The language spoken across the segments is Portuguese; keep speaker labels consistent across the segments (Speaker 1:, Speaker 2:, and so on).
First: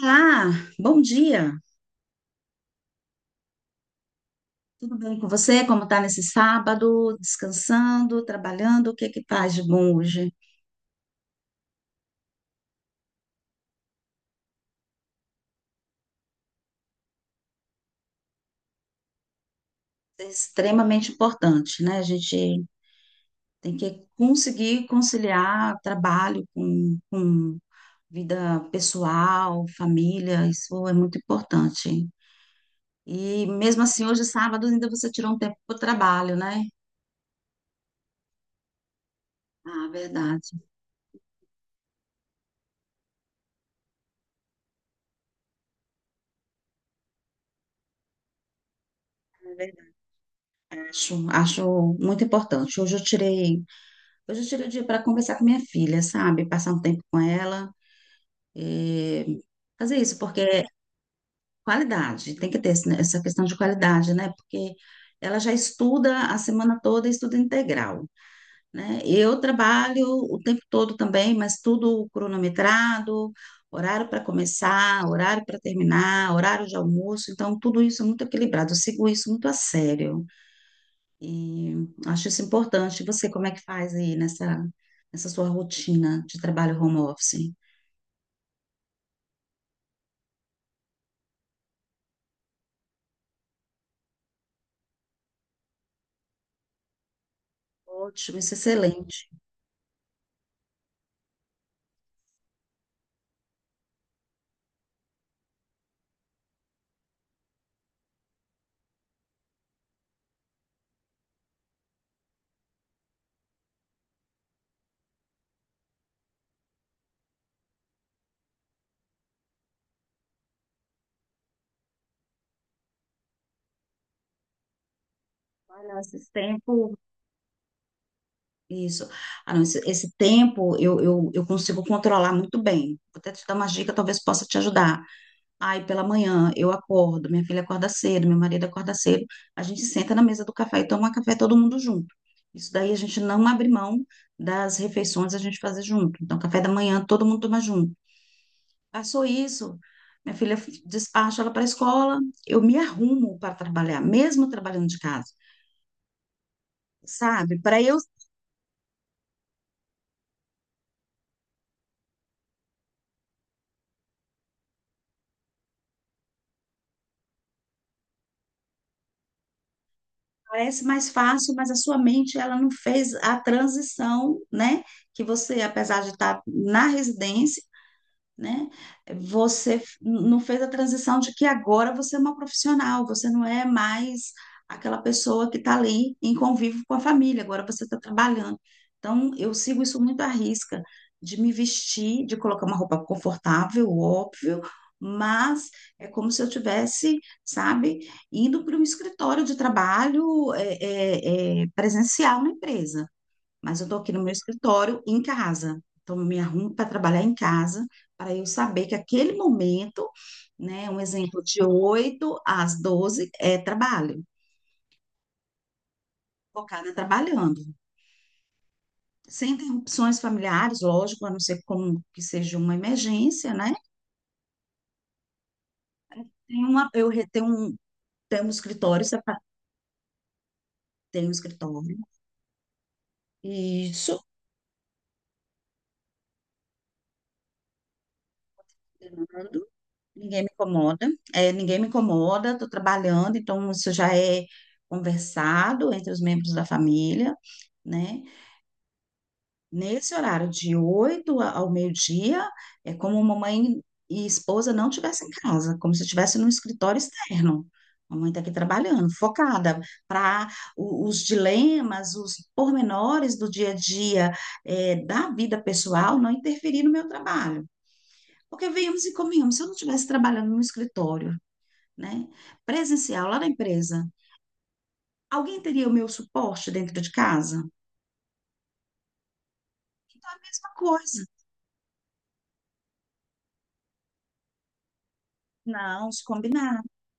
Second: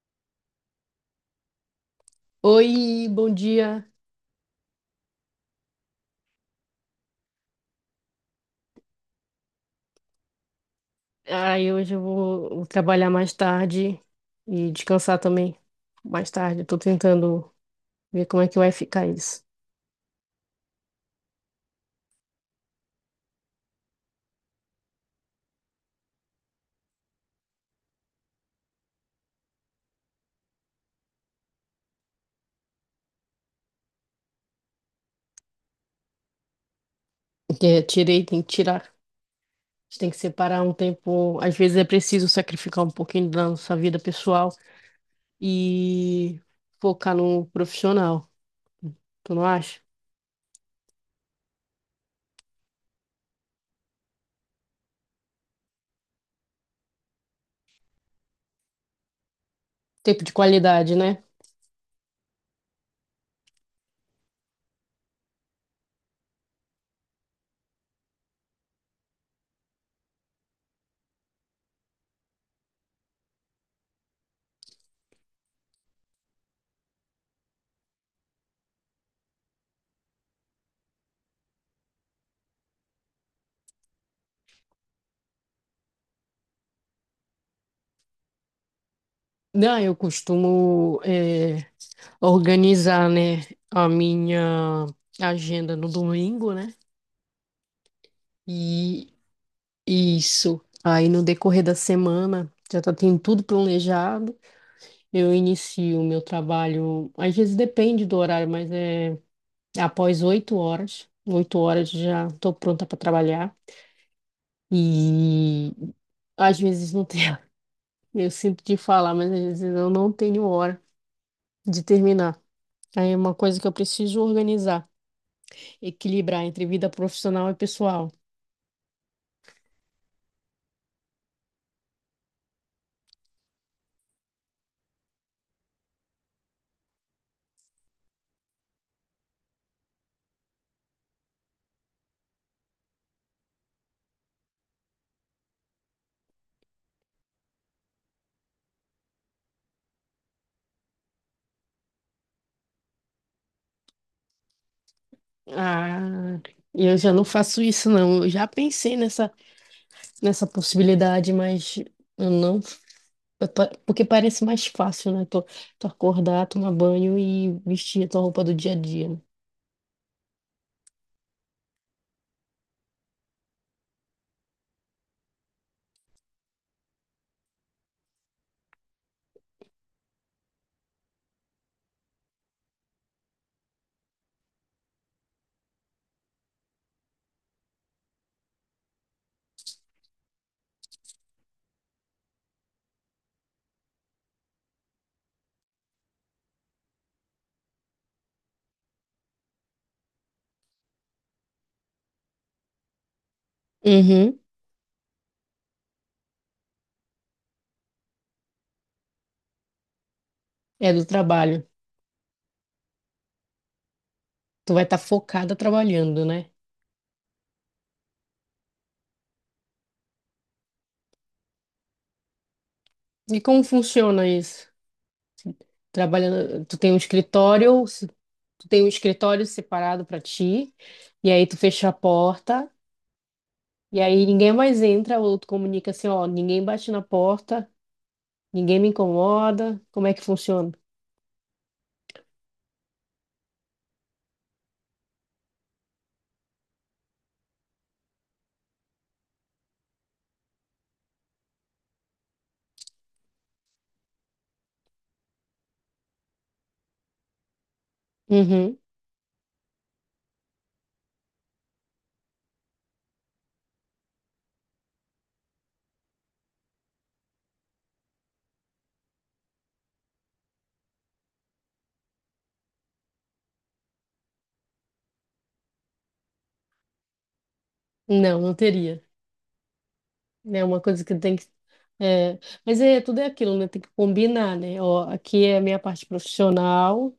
Speaker 1: Olá, bom dia.
Speaker 2: Oi, bom dia.
Speaker 1: Tudo bem com você? Como está nesse sábado? Descansando, trabalhando? O que é que faz de bom hoje?
Speaker 2: Ai, hoje eu vou trabalhar mais tarde e descansar também mais tarde. Eu tô tentando ver como é que vai ficar isso.
Speaker 1: É extremamente importante, né? A gente tem que conseguir conciliar trabalho com vida pessoal, família, isso é muito importante. E mesmo assim, hoje sábado ainda você tirou um tempo para o trabalho, né?
Speaker 2: Porque eu tirei, tem que tirar. A
Speaker 1: Ah,
Speaker 2: gente tem que
Speaker 1: verdade.
Speaker 2: separar um tempo. Às vezes é preciso sacrificar um pouquinho da nossa vida pessoal e focar no profissional. Tu não acha?
Speaker 1: Acho, acho muito importante. Hoje eu tirei o dia para conversar com minha filha, sabe? Passar um tempo com ela, eh, fazer isso,
Speaker 2: Tempo de
Speaker 1: porque é
Speaker 2: qualidade, né?
Speaker 1: qualidade, tem que ter né, essa questão de qualidade, né? Porque ela já estuda a semana toda, e estuda integral, né? Eu trabalho o tempo todo também, mas tudo cronometrado, horário para começar, horário para terminar, horário de almoço, então tudo isso é muito equilibrado, eu sigo isso muito a sério. E acho isso importante. E você, como é que faz aí nessa sua rotina de trabalho home office?
Speaker 2: Não, eu costumo organizar, né, a minha agenda no domingo, né?
Speaker 1: Ótimo, isso é
Speaker 2: E
Speaker 1: excelente.
Speaker 2: Isso. Aí no decorrer da semana, já tá tendo tudo planejado. Eu inicio o meu trabalho, às vezes depende do horário, mas é após 8 horas. 8 horas já tô pronta para trabalhar. E às vezes não tenho, eu sinto de falar, mas às vezes eu não tenho hora de terminar. Aí é uma coisa que eu preciso organizar,
Speaker 1: Ah, não, esse
Speaker 2: equilibrar entre vida
Speaker 1: tempo,
Speaker 2: profissional e pessoal.
Speaker 1: isso. Ah, não, esse tempo eu consigo controlar muito bem. Vou até te dar uma dica, talvez possa te ajudar. Ai, pela manhã eu acordo, minha filha acorda cedo, meu marido acorda cedo, a gente senta na mesa do café e toma café todo mundo junto. Isso daí a gente não abre mão das refeições a gente fazer junto. Então, café da manhã todo mundo toma junto. Passou isso. Minha filha despacha ela para a escola, eu me arrumo para trabalhar, mesmo trabalhando de casa,
Speaker 2: Ah, eu já não
Speaker 1: sabe?
Speaker 2: faço
Speaker 1: Para
Speaker 2: isso,
Speaker 1: eu
Speaker 2: não. Eu já pensei nessa possibilidade, mas eu não. Porque parece mais fácil, né? Tu acordar, tomar banho e vestir a tua roupa do dia a dia, né?
Speaker 1: parece mais fácil, mas a sua mente ela não fez a transição, né? Que você, apesar de estar na residência, né? Você não fez a transição de que agora você é uma profissional, você não é mais aquela pessoa que está ali em convívio com a família, agora você está trabalhando. Então, eu sigo isso muito à risca, de me vestir, de colocar uma roupa confortável, óbvio, mas é como se eu tivesse, sabe, indo para um escritório de trabalho é, presencial na empresa, mas eu estou aqui no meu
Speaker 2: Uhum.
Speaker 1: escritório em casa. Então, eu me arrumo para trabalhar em casa, para eu saber que aquele momento, né,
Speaker 2: É
Speaker 1: um
Speaker 2: do
Speaker 1: exemplo de
Speaker 2: trabalho.
Speaker 1: 8 às 12 é trabalho,
Speaker 2: Tu vai estar focada trabalhando, né?
Speaker 1: focada trabalhando. Sem interrupções familiares, lógico, a não ser como que seja uma
Speaker 2: E
Speaker 1: emergência,
Speaker 2: como
Speaker 1: né?
Speaker 2: funciona isso?
Speaker 1: Tem
Speaker 2: Trabalhando, tu
Speaker 1: uma,
Speaker 2: tem um
Speaker 1: eu re-
Speaker 2: escritório, se-
Speaker 1: tenho um
Speaker 2: tu tem um
Speaker 1: escritório,
Speaker 2: escritório separado para ti,
Speaker 1: tenho um
Speaker 2: e aí tu
Speaker 1: escritório,
Speaker 2: fecha a porta,
Speaker 1: e
Speaker 2: e
Speaker 1: isso.
Speaker 2: aí ninguém mais entra, ou tu comunica assim, ó, ninguém bate na porta, ninguém me incomoda. Como é que
Speaker 1: Ninguém me
Speaker 2: funciona?
Speaker 1: incomoda, é, ninguém me incomoda, estou trabalhando, então isso já é conversado entre os membros da família, né? Nesse horário de 8 ao meio-dia, é como mamãe e esposa não estivessem em casa, como se estivesse num escritório externo. A mãe está aqui
Speaker 2: Uhum.
Speaker 1: trabalhando, focada para os dilemas, os pormenores do dia a dia, é, da vida pessoal não interferir no meu trabalho. Porque viemos e convenhamos, se eu não estivesse trabalhando no escritório, né? Presencial, lá na empresa. Alguém teria o meu suporte dentro de casa?
Speaker 2: Não, não teria.
Speaker 1: Então é a
Speaker 2: Né,
Speaker 1: mesma
Speaker 2: uma coisa que
Speaker 1: coisa.
Speaker 2: tem que. É, mas é, tudo é aquilo, né? Tem que combinar, né? Ó, aqui é a minha parte
Speaker 1: Não, se combinar.
Speaker 2: profissional,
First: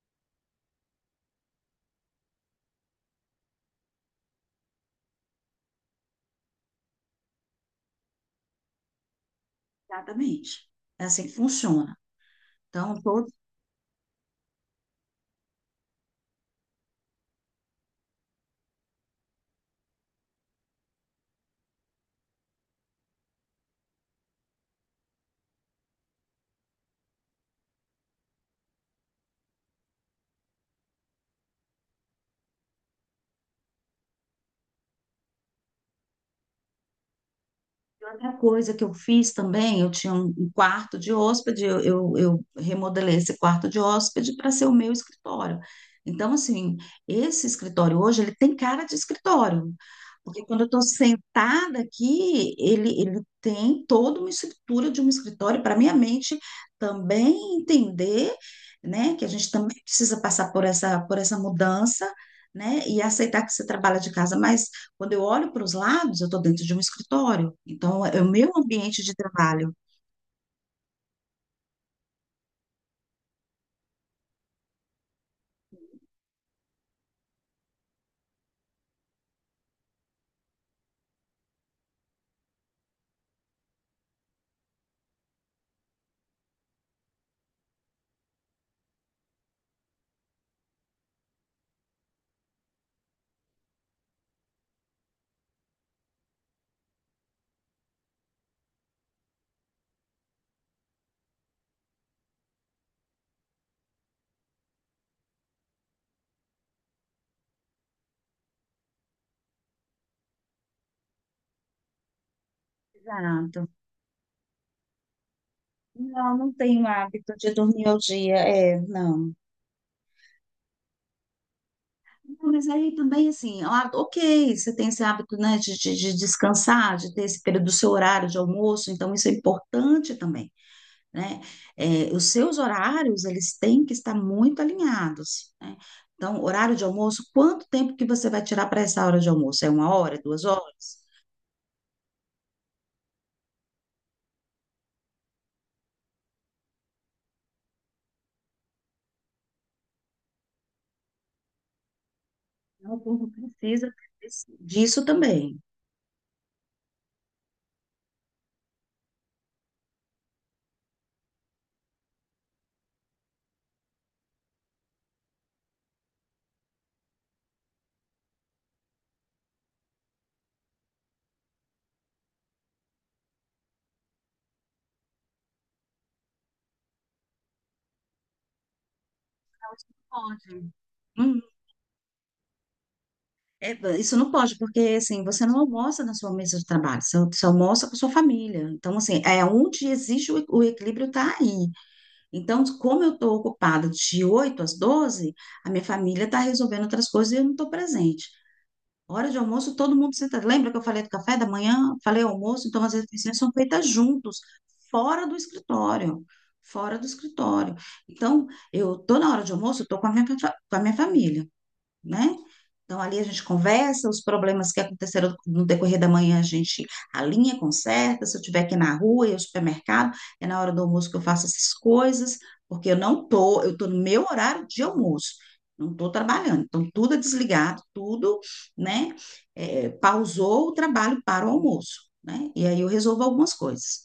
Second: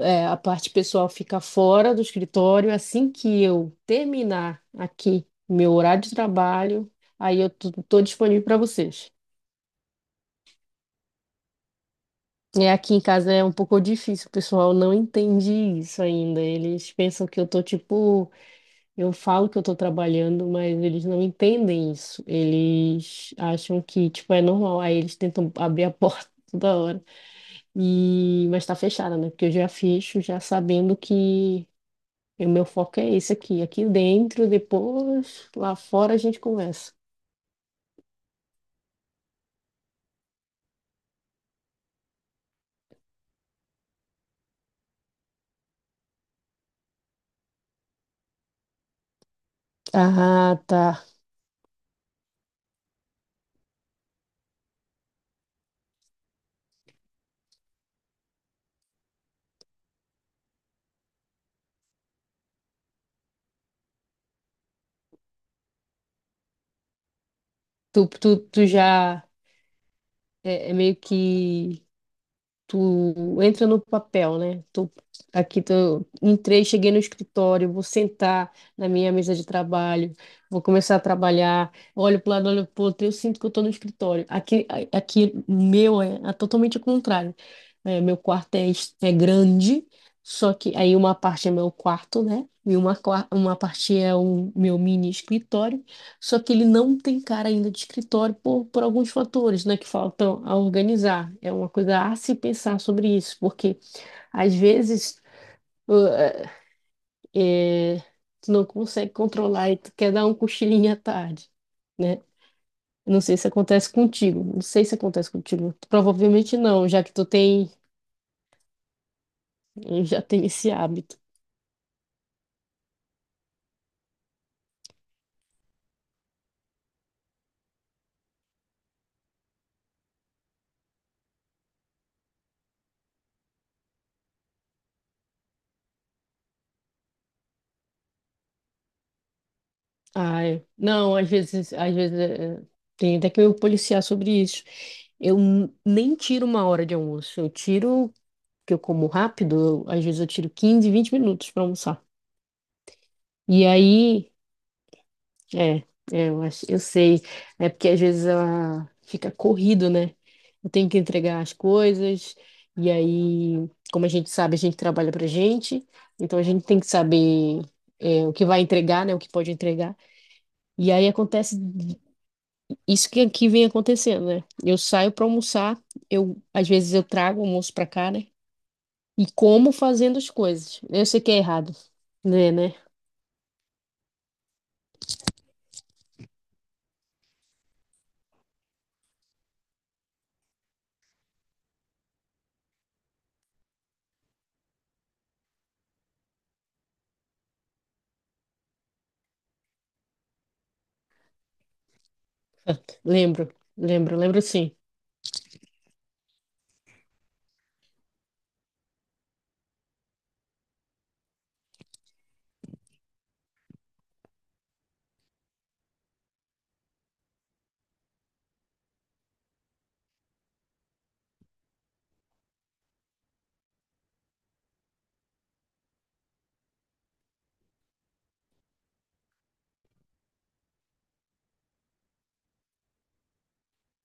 Speaker 2: é, a parte pessoal fica fora do escritório. Assim que eu terminar aqui meu horário de trabalho, aí eu tô disponível para vocês.
Speaker 1: Exatamente. É assim que funciona.
Speaker 2: É, aqui
Speaker 1: Então,
Speaker 2: em
Speaker 1: todo
Speaker 2: casa é um pouco difícil, o pessoal não entende isso ainda. Eles pensam que eu tô tipo. Eu falo que eu estou trabalhando, mas eles não entendem isso. Eles acham que, tipo, é normal. Aí eles tentam abrir a porta toda hora. E... Mas está fechada, né? Porque eu já fecho, já sabendo que o meu foco é esse aqui. Aqui dentro, depois, lá fora a gente conversa.
Speaker 1: Outra coisa que eu fiz também, eu tinha um quarto de hóspede, eu remodelei esse quarto de hóspede para ser o meu escritório. Então, assim, esse escritório hoje, ele tem cara de escritório, porque quando
Speaker 2: Ah,
Speaker 1: eu estou
Speaker 2: tá.
Speaker 1: sentada aqui, ele tem toda uma estrutura de um escritório para minha mente também entender, né, que a gente também precisa passar por por essa mudança, né, e aceitar que você trabalha de casa, mas quando eu olho para os lados, eu estou dentro de um escritório. Então,
Speaker 2: Tu,
Speaker 1: é
Speaker 2: tu,
Speaker 1: o meu
Speaker 2: tu
Speaker 1: ambiente de
Speaker 2: já
Speaker 1: trabalho.
Speaker 2: meio que tu entra no papel, né? Entrei, cheguei no escritório, vou sentar na minha mesa de trabalho, vou começar a trabalhar, olho para o lado, olho para o outro, eu sinto que eu tô no escritório. Aqui, aqui o meu é, é totalmente o contrário. É, meu quarto é grande, só que aí uma parte é meu quarto, né? E uma, uma parte é o meu mini escritório. Só que ele não tem cara ainda de escritório por alguns fatores, né, que faltam a organizar. É uma coisa a se pensar sobre isso, porque às vezes uh, é, é, tu não consegue controlar e tu quer dar um cochilinho à tarde, né? Não sei se
Speaker 1: Exato.
Speaker 2: acontece contigo, não sei se acontece contigo.
Speaker 1: Não, não
Speaker 2: Provavelmente
Speaker 1: tenho
Speaker 2: não, já que tu
Speaker 1: hábito de
Speaker 2: tem,
Speaker 1: dormir ao dia. É, não.
Speaker 2: já tem esse hábito.
Speaker 1: Não, mas aí também, assim, ah, ok, você tem esse hábito, né, de descansar, de ter esse período do seu horário de almoço, então isso é importante também, né? É, os seus horários, eles têm que estar muito alinhados, né? Então, horário de almoço, quanto tempo que você vai tirar para essa hora de almoço? É uma hora,
Speaker 2: Ah,
Speaker 1: duas
Speaker 2: é.
Speaker 1: horas?
Speaker 2: Não, às vezes tem até que eu policiar sobre isso. Eu nem tiro uma hora de almoço, eu tiro porque eu como rápido, às vezes eu tiro 15 a 20 minutos para almoçar.
Speaker 1: Então, o povo
Speaker 2: E
Speaker 1: precisa
Speaker 2: aí,
Speaker 1: disso também.
Speaker 2: é, eu acho, eu sei, é porque às vezes fica corrido, né? Eu tenho que entregar as coisas, e aí, como a gente sabe, a gente trabalha pra gente, então a gente tem que saber é, o que vai entregar, né? O que pode entregar. E aí acontece isso que aqui vem acontecendo, né? Eu saio para almoçar, eu às vezes eu trago o almoço para cá, né? E como fazendo as
Speaker 1: Pode.
Speaker 2: coisas. Eu sei que é
Speaker 1: Hum,
Speaker 2: errado, né?
Speaker 1: é, isso não pode, porque assim, você não almoça na sua mesa de trabalho, você almoça com sua família. Então, assim, é onde existe o equilíbrio está aí. Então, como eu estou ocupada de 8 às 12, a minha família está resolvendo outras coisas e eu não estou presente. Hora de almoço, todo mundo senta. Lembra que eu falei do café da manhã? Falei almoço, então as refeições
Speaker 2: Lembro,
Speaker 1: são feitas
Speaker 2: lembro,
Speaker 1: juntos,
Speaker 2: lembro sim.
Speaker 1: fora do escritório. Fora do escritório. Então, eu tô na hora de almoço, eu tô com a minha família, né? Então, ali a gente conversa, os problemas que aconteceram no decorrer da manhã, a gente alinha, conserta. Se eu estiver aqui na rua e ao supermercado, é na hora do almoço que eu faço essas coisas, porque eu não tô, eu tô no meu horário de almoço, não tô trabalhando. Então, tudo é desligado, tudo, né? É, pausou o trabalho para o almoço, né? E aí eu resolvo algumas coisas.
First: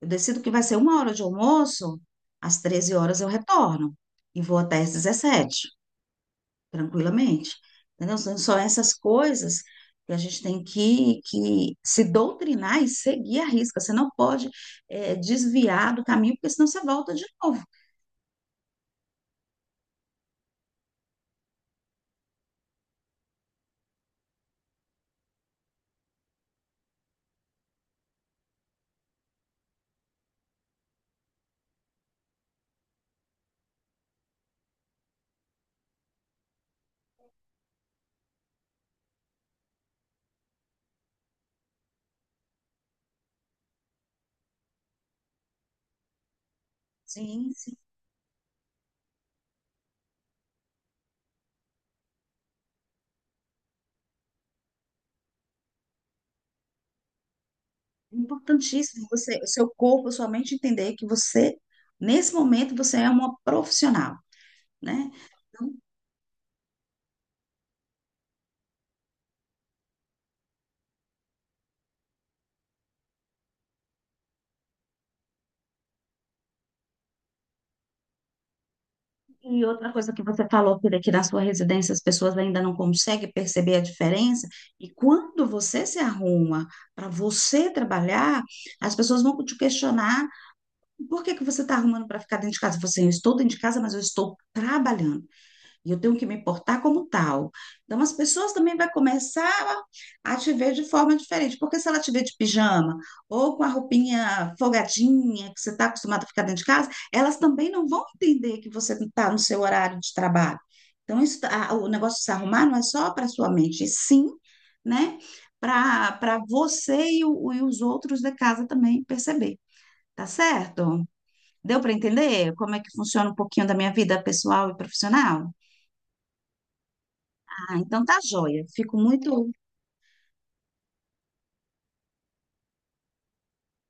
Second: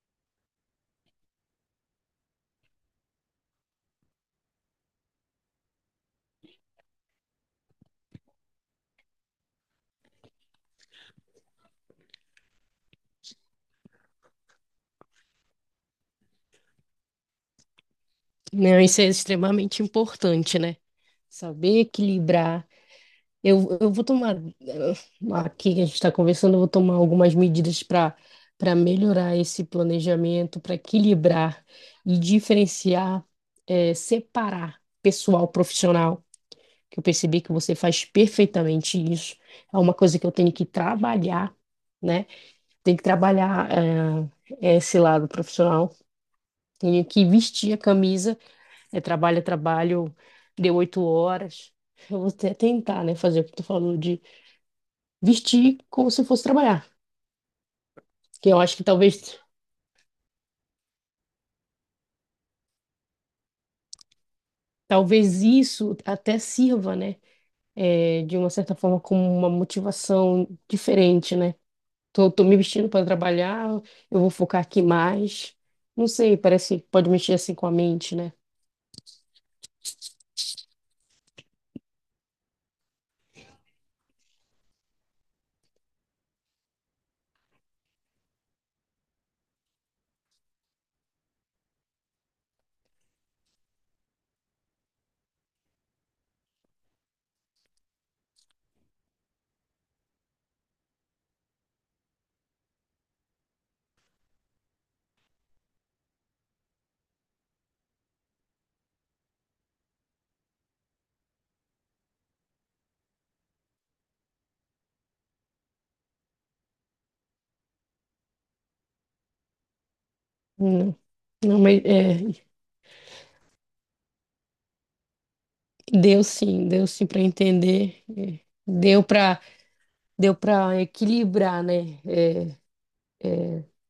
Speaker 1: Eu decido que vai ser uma hora de almoço, às 13 horas eu retorno e vou até às 17 tranquilamente. Entendeu? São essas coisas que a gente tem que se doutrinar e seguir a risca. Você não pode desviar do caminho, porque senão você volta de novo.
Speaker 2: Não, isso é extremamente importante, né? Saber equilibrar. Eu vou tomar, aqui que a gente está conversando, eu vou tomar algumas medidas para para melhorar esse planejamento, para equilibrar e diferenciar, separar pessoal profissional, que eu percebi que você faz perfeitamente isso. É uma coisa que eu tenho que trabalhar, né? Tenho que trabalhar, esse lado profissional, tenho que
Speaker 1: Sim,
Speaker 2: vestir
Speaker 1: sim.
Speaker 2: a camisa. É trabalho, deu 8 horas. Eu vou até tentar, né, fazer o que tu falou de vestir como se fosse trabalhar. Que eu acho que
Speaker 1: Importantíssimo você,
Speaker 2: talvez,
Speaker 1: o seu corpo, a sua mente entender que você, nesse momento, você é uma profissional, né?
Speaker 2: talvez
Speaker 1: Então,
Speaker 2: isso até sirva, né, de uma certa forma como uma motivação diferente, né? Tô me vestindo para trabalhar, eu vou focar aqui mais. Não sei, parece que pode mexer assim com a mente, né?
Speaker 1: E outra coisa que você falou, Pira, que na sua residência as pessoas ainda não conseguem perceber a diferença, e quando você se arruma para você trabalhar, as pessoas vão te questionar por que que você está arrumando para ficar dentro de casa? Você, eu estou dentro de casa, mas eu estou trabalhando. E eu tenho que me importar como tal. Então, as pessoas também vão começar a te ver de forma diferente. Porque se ela te ver de pijama ou com a roupinha folgadinha, que você está acostumado a ficar dentro de casa, elas também não vão entender que você está no seu horário de trabalho. Então, isso, tá, o negócio de se arrumar não é só para sua mente, e sim, né? Para você e, e os outros da casa também perceber. Tá
Speaker 2: Não,
Speaker 1: certo?
Speaker 2: não,
Speaker 1: Deu
Speaker 2: mas
Speaker 1: para
Speaker 2: é,
Speaker 1: entender como é que funciona um pouquinho da minha vida pessoal e profissional?
Speaker 2: deu sim para
Speaker 1: Ah, então
Speaker 2: entender.
Speaker 1: tá joia. Fico
Speaker 2: Deu para
Speaker 1: muito,
Speaker 2: deu para equilibrar, né? É,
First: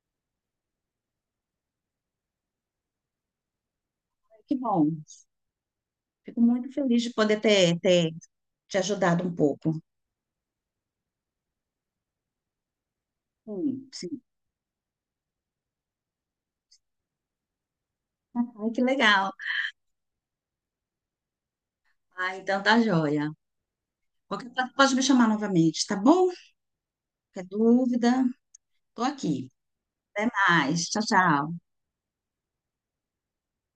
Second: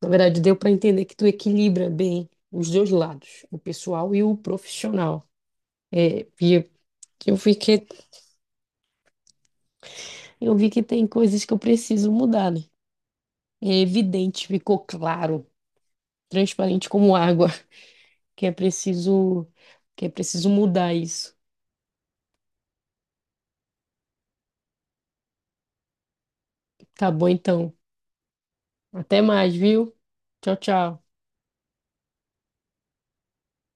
Speaker 2: na verdade, deu para entender que tu equilibra bem os dois lados, o pessoal e o
Speaker 1: que bom.
Speaker 2: profissional.
Speaker 1: Fico
Speaker 2: E eu
Speaker 1: muito feliz de
Speaker 2: eu
Speaker 1: poder ter,
Speaker 2: fiquei,
Speaker 1: ter te ajudado um pouco.
Speaker 2: eu vi que tem coisas que eu preciso mudar, né? É
Speaker 1: Sim, sim.
Speaker 2: evidente, ficou claro, transparente como água, que é
Speaker 1: Ai, que legal.
Speaker 2: preciso, que é preciso mudar isso.
Speaker 1: Ah, então tá joia. Qualquer coisa pode me chamar novamente, tá bom?
Speaker 2: Tá bom,
Speaker 1: Qualquer
Speaker 2: então.
Speaker 1: dúvida, tô
Speaker 2: Até
Speaker 1: aqui.
Speaker 2: mais, viu?
Speaker 1: Até
Speaker 2: Tchau,
Speaker 1: mais. Tchau,
Speaker 2: tchau.
Speaker 1: tchau.